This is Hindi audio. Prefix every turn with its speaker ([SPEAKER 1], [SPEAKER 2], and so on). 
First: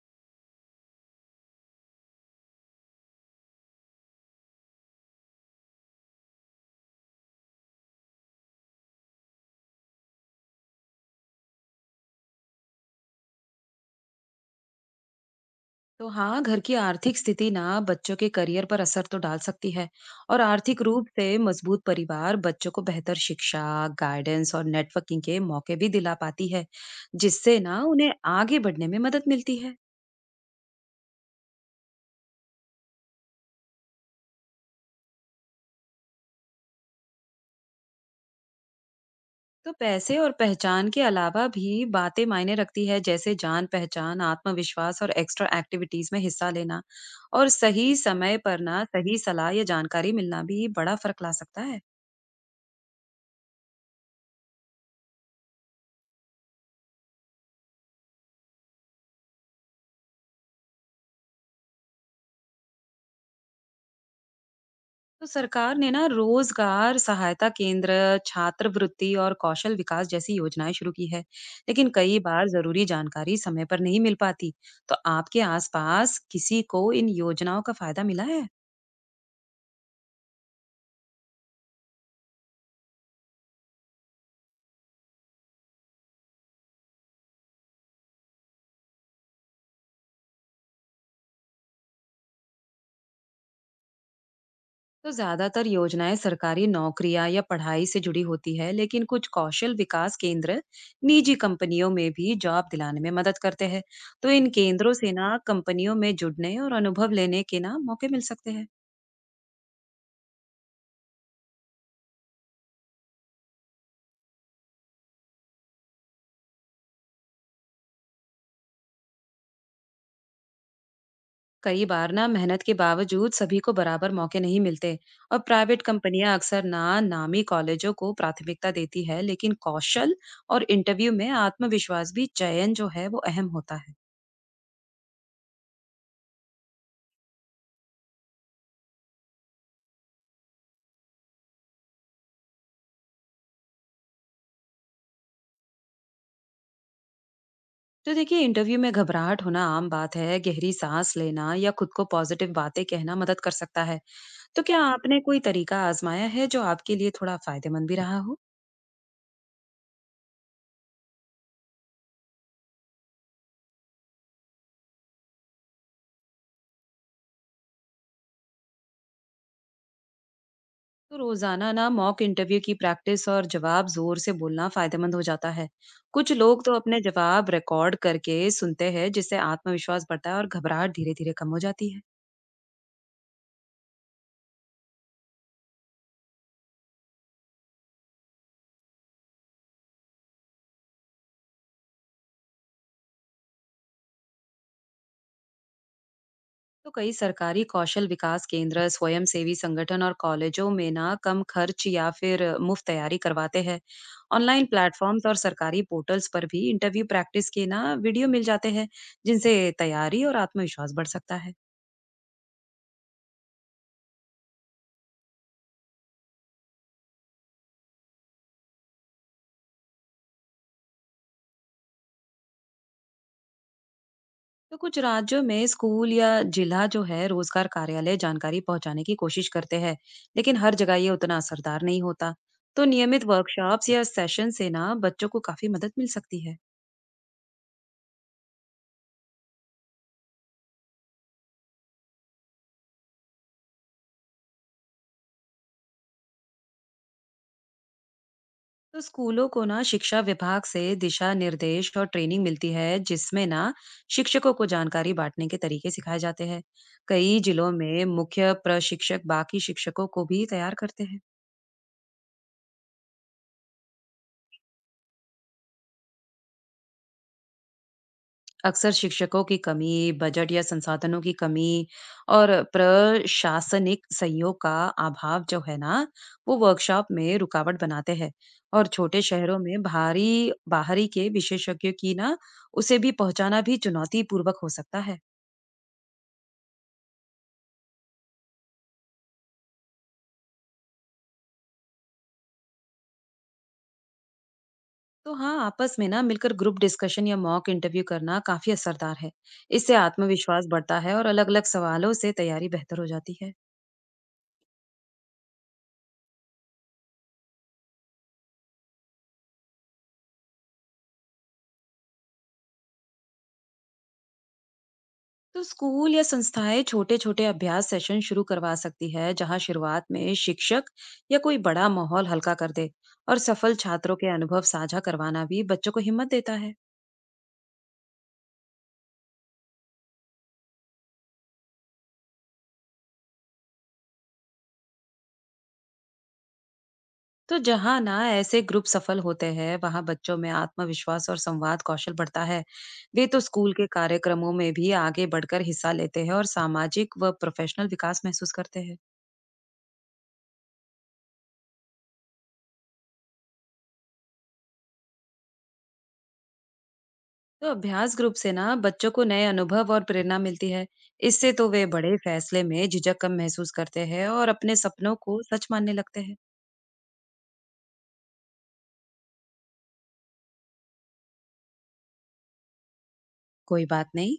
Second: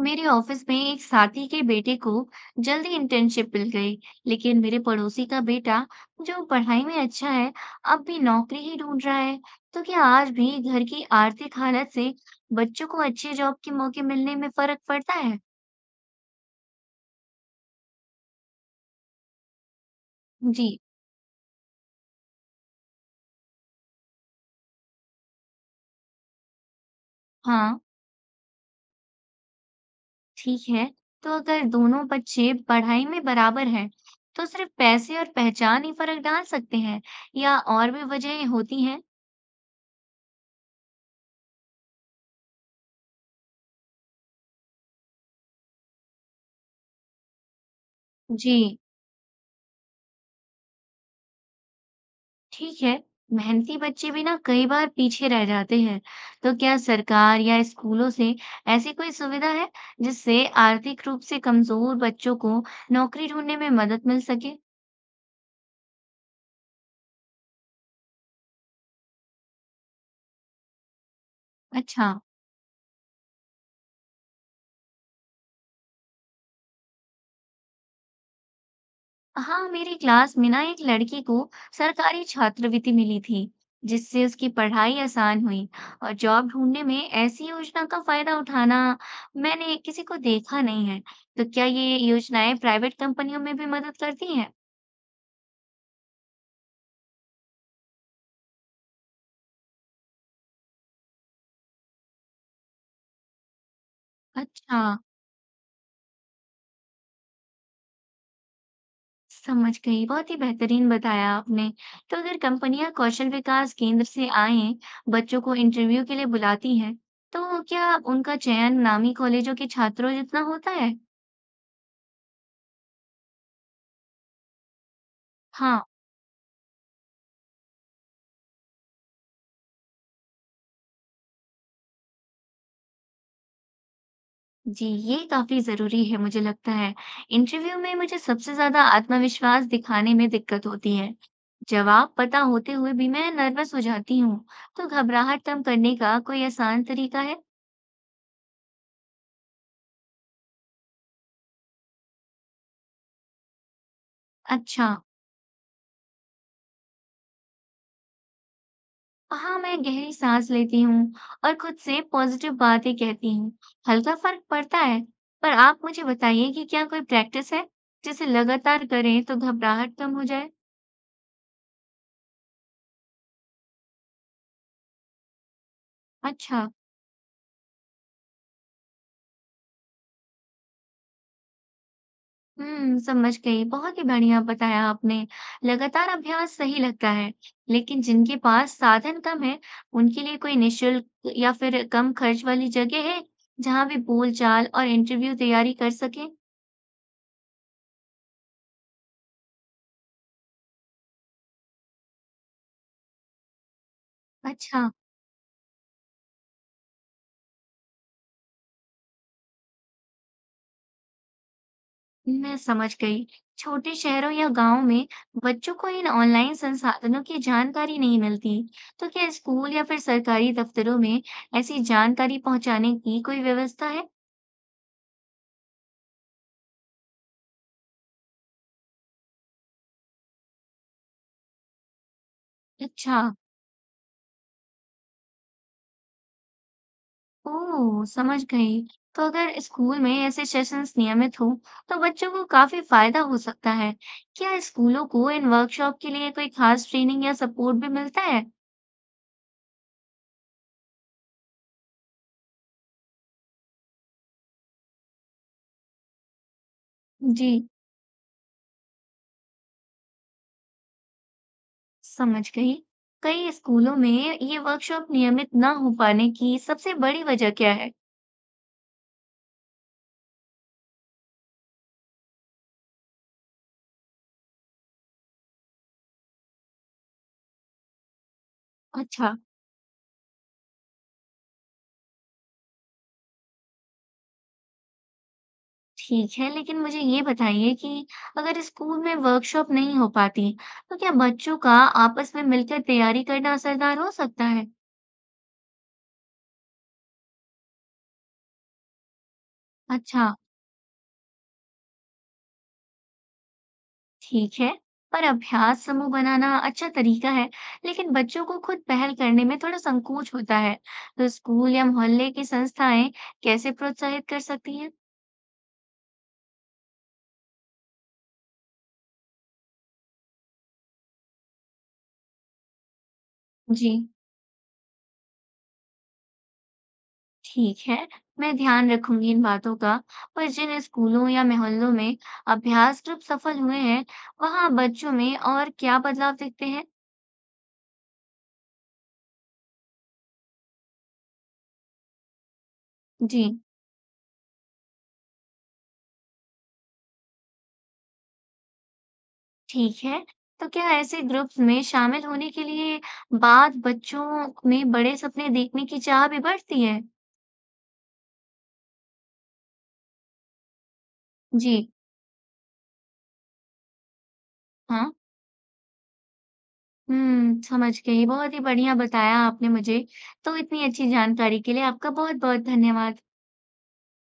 [SPEAKER 1] मेरे ऑफिस में एक साथी के बेटे को जल्दी इंटर्नशिप मिल गई, लेकिन मेरे पड़ोसी का बेटा, जो पढ़ाई में अच्छा है, अब भी नौकरी ही ढूंढ रहा है। तो क्या आज भी घर की आर्थिक हालत से बच्चों को अच्छे जॉब के मौके मिलने में फर्क पड़ता है?
[SPEAKER 2] तो हाँ, घर की आर्थिक स्थिति ना बच्चों के करियर पर असर तो डाल सकती है और
[SPEAKER 1] जी,
[SPEAKER 2] आर्थिक रूप से मजबूत परिवार बच्चों को बेहतर शिक्षा, गाइडेंस और नेटवर्किंग के मौके भी दिला पाती है, जिससे
[SPEAKER 1] हाँ,
[SPEAKER 2] ना उन्हें आगे बढ़ने में मदद मिलती है।
[SPEAKER 1] ठीक है। तो अगर दोनों बच्चे पढ़ाई में बराबर हैं, तो सिर्फ पैसे और पहचान ही फर्क डाल सकते हैं, या और भी वजहें होती हैं?
[SPEAKER 2] तो पैसे और पहचान के अलावा भी बातें मायने रखती है, जैसे जान पहचान, आत्मविश्वास और एक्स्ट्रा एक्टिविटीज में हिस्सा लेना। और सही समय
[SPEAKER 1] जी,
[SPEAKER 2] पर ना सही सलाह या जानकारी मिलना भी बड़ा फर्क ला सकता है।
[SPEAKER 1] ठीक है। मेहनती बच्चे भी ना कई बार पीछे रह जाते हैं। तो क्या सरकार या स्कूलों से ऐसी कोई सुविधा है जिससे आर्थिक रूप से कमजोर बच्चों को नौकरी ढूंढने में मदद मिल सके?
[SPEAKER 2] तो सरकार ने ना रोजगार सहायता केंद्र, छात्रवृत्ति और कौशल विकास जैसी योजनाएं शुरू की है, लेकिन
[SPEAKER 1] अच्छा।
[SPEAKER 2] कई बार जरूरी जानकारी समय पर नहीं मिल पाती। तो आपके आसपास किसी को इन योजनाओं का फायदा मिला है?
[SPEAKER 1] हाँ, मेरी क्लास में ना एक लड़की को सरकारी छात्रवृत्ति मिली थी जिससे उसकी पढ़ाई आसान हुई, और जॉब ढूंढने में ऐसी योजना का फायदा उठाना मैंने किसी को देखा नहीं है। तो क्या ये योजनाएं प्राइवेट कंपनियों में भी मदद करती हैं?
[SPEAKER 2] तो ज्यादातर योजनाएं सरकारी नौकरियां या पढ़ाई से जुड़ी होती है, लेकिन कुछ कौशल विकास केंद्र निजी कंपनियों में भी जॉब दिलाने में मदद करते हैं। तो इन
[SPEAKER 1] अच्छा,
[SPEAKER 2] केंद्रों से ना कंपनियों में जुड़ने और अनुभव लेने के ना मौके मिल सकते हैं।
[SPEAKER 1] समझ गई। बहुत ही बेहतरीन बताया आपने। तो अगर कंपनियां कौशल विकास केंद्र से आए बच्चों को इंटरव्यू के लिए बुलाती हैं, तो क्या उनका चयन नामी कॉलेजों के छात्रों जितना होता है?
[SPEAKER 2] कई बार ना मेहनत के बावजूद सभी को बराबर मौके नहीं मिलते और प्राइवेट
[SPEAKER 1] हाँ।
[SPEAKER 2] कंपनियां अक्सर ना नामी कॉलेजों को प्राथमिकता देती है, लेकिन कौशल और इंटरव्यू में आत्मविश्वास भी, चयन जो है वो अहम होता है।
[SPEAKER 1] जी, ये काफी जरूरी है, मुझे लगता है। इंटरव्यू में मुझे सबसे ज्यादा आत्मविश्वास दिखाने में दिक्कत होती है। जवाब पता होते हुए भी मैं नर्वस हो जाती हूँ। तो घबराहट कम करने का कोई आसान तरीका है?
[SPEAKER 2] तो देखिए, इंटरव्यू में घबराहट होना आम बात है। गहरी सांस लेना या खुद को पॉजिटिव बातें कहना मदद कर सकता है। तो क्या
[SPEAKER 1] अच्छा।
[SPEAKER 2] आपने कोई तरीका आजमाया है जो आपके लिए थोड़ा फायदेमंद भी रहा हो?
[SPEAKER 1] हाँ, मैं गहरी सांस लेती हूँ और खुद से पॉजिटिव बातें कहती हूँ। हल्का फर्क पड़ता है। पर आप मुझे बताइए कि क्या कोई प्रैक्टिस है जिसे लगातार करें तो घबराहट कम हो जाए?
[SPEAKER 2] तो रोजाना ना मॉक इंटरव्यू की प्रैक्टिस और जवाब जोर से बोलना फायदेमंद हो जाता है। कुछ लोग
[SPEAKER 1] अच्छा।
[SPEAKER 2] तो अपने जवाब रिकॉर्ड करके सुनते हैं, जिससे आत्मविश्वास बढ़ता है और घबराहट धीरे धीरे कम हो जाती है।
[SPEAKER 1] हम्म, समझ गई। बहुत ही बढ़िया बताया आपने। लगातार अभ्यास सही लगता है, लेकिन जिनके पास साधन कम है, उनके लिए कोई निशुल्क या फिर कम खर्च वाली जगह है जहाँ वे बोलचाल और इंटरव्यू तैयारी कर सके?
[SPEAKER 2] तो कई सरकारी कौशल विकास केंद्र, स्वयंसेवी संगठन और कॉलेजों में ना कम खर्च या फिर मुफ्त तैयारी करवाते हैं। ऑनलाइन
[SPEAKER 1] अच्छा।
[SPEAKER 2] प्लेटफॉर्म्स और सरकारी पोर्टल्स पर भी इंटरव्यू प्रैक्टिस के ना वीडियो मिल जाते हैं, जिनसे तैयारी और आत्मविश्वास बढ़ सकता है।
[SPEAKER 1] मैं समझ गई। छोटे शहरों या गांवों में बच्चों को इन ऑनलाइन संसाधनों की जानकारी नहीं मिलती। तो क्या स्कूल या फिर सरकारी दफ्तरों में ऐसी जानकारी पहुंचाने की कोई व्यवस्था है?
[SPEAKER 2] तो कुछ राज्यों में स्कूल या जिला जो है रोजगार कार्यालय जानकारी पहुंचाने की कोशिश करते हैं, लेकिन हर जगह ये उतना असरदार नहीं होता। तो
[SPEAKER 1] अच्छा,
[SPEAKER 2] नियमित वर्कशॉप्स या सेशन से ना बच्चों को काफी मदद मिल सकती है।
[SPEAKER 1] ओह, समझ गई। तो अगर स्कूल में ऐसे सेशंस नियमित हो, तो बच्चों को काफी फायदा हो सकता है। क्या स्कूलों को इन वर्कशॉप के लिए कोई खास ट्रेनिंग या सपोर्ट भी मिलता है?
[SPEAKER 2] तो स्कूलों को ना शिक्षा विभाग से दिशा निर्देश और ट्रेनिंग मिलती है, जिसमें ना शिक्षकों को जानकारी बांटने के तरीके सिखाए जाते हैं। कई
[SPEAKER 1] जी,
[SPEAKER 2] जिलों में मुख्य प्रशिक्षक बाकी शिक्षकों को भी तैयार करते हैं।
[SPEAKER 1] समझ गई। कई स्कूलों में ये वर्कशॉप नियमित ना हो पाने की सबसे बड़ी वजह क्या है?
[SPEAKER 2] अक्सर शिक्षकों की कमी, बजट या संसाधनों की कमी और प्रशासनिक सहयोग का अभाव जो है ना, वो वर्कशॉप में रुकावट बनाते हैं। और छोटे
[SPEAKER 1] अच्छा,
[SPEAKER 2] शहरों में भारी बाहरी के विशेषज्ञों की ना उसे भी पहुंचाना भी चुनौती पूर्वक हो सकता है।
[SPEAKER 1] ठीक है, लेकिन मुझे ये बताइए कि अगर स्कूल में वर्कशॉप नहीं हो पाती, तो क्या बच्चों का आपस में मिलकर तैयारी करना असरदार हो सकता है?
[SPEAKER 2] तो हाँ, आपस में ना मिलकर ग्रुप डिस्कशन या मॉक इंटरव्यू करना काफी असरदार है। इससे
[SPEAKER 1] अच्छा,
[SPEAKER 2] आत्मविश्वास बढ़ता है और अलग-अलग सवालों से तैयारी बेहतर हो जाती है।
[SPEAKER 1] ठीक है, पर अभ्यास समूह बनाना अच्छा तरीका है, लेकिन बच्चों को खुद पहल करने में थोड़ा संकोच होता है। तो स्कूल या मोहल्ले की संस्थाएं कैसे प्रोत्साहित कर सकती हैं?
[SPEAKER 2] तो स्कूल या संस्थाएं छोटे छोटे अभ्यास सेशन शुरू करवा सकती है, जहां शुरुआत में शिक्षक या कोई बड़ा माहौल हल्का कर दे। और सफल
[SPEAKER 1] जी,
[SPEAKER 2] छात्रों के अनुभव साझा करवाना भी बच्चों को हिम्मत देता है।
[SPEAKER 1] ठीक है, मैं ध्यान रखूंगी इन बातों का। पर जिन स्कूलों या मोहल्लों में अभ्यास ग्रुप सफल हुए हैं, वहां बच्चों में और क्या बदलाव दिखते हैं?
[SPEAKER 2] तो जहां ना ऐसे ग्रुप सफल होते हैं वहां बच्चों में आत्मविश्वास और संवाद कौशल बढ़ता है। वे तो
[SPEAKER 1] जी,
[SPEAKER 2] स्कूल के कार्यक्रमों में भी आगे बढ़कर हिस्सा लेते हैं और सामाजिक व प्रोफेशनल विकास महसूस करते हैं।
[SPEAKER 1] ठीक है। तो क्या ऐसे ग्रुप्स में शामिल होने के लिए बाद बच्चों में बड़े सपने देखने की चाह भी बढ़ती है?
[SPEAKER 2] तो अभ्यास ग्रुप से ना बच्चों को नए अनुभव और प्रेरणा मिलती है। इससे तो
[SPEAKER 1] जी,
[SPEAKER 2] वे बड़े फैसले में झिझक कम महसूस करते हैं और अपने सपनों
[SPEAKER 1] हाँ।
[SPEAKER 2] को सच मानने लगते हैं।
[SPEAKER 1] समझ गई। बहुत ही बढ़िया बताया आपने मुझे। तो इतनी अच्छी जानकारी के लिए आपका बहुत-बहुत धन्यवाद।
[SPEAKER 2] कोई बात नहीं।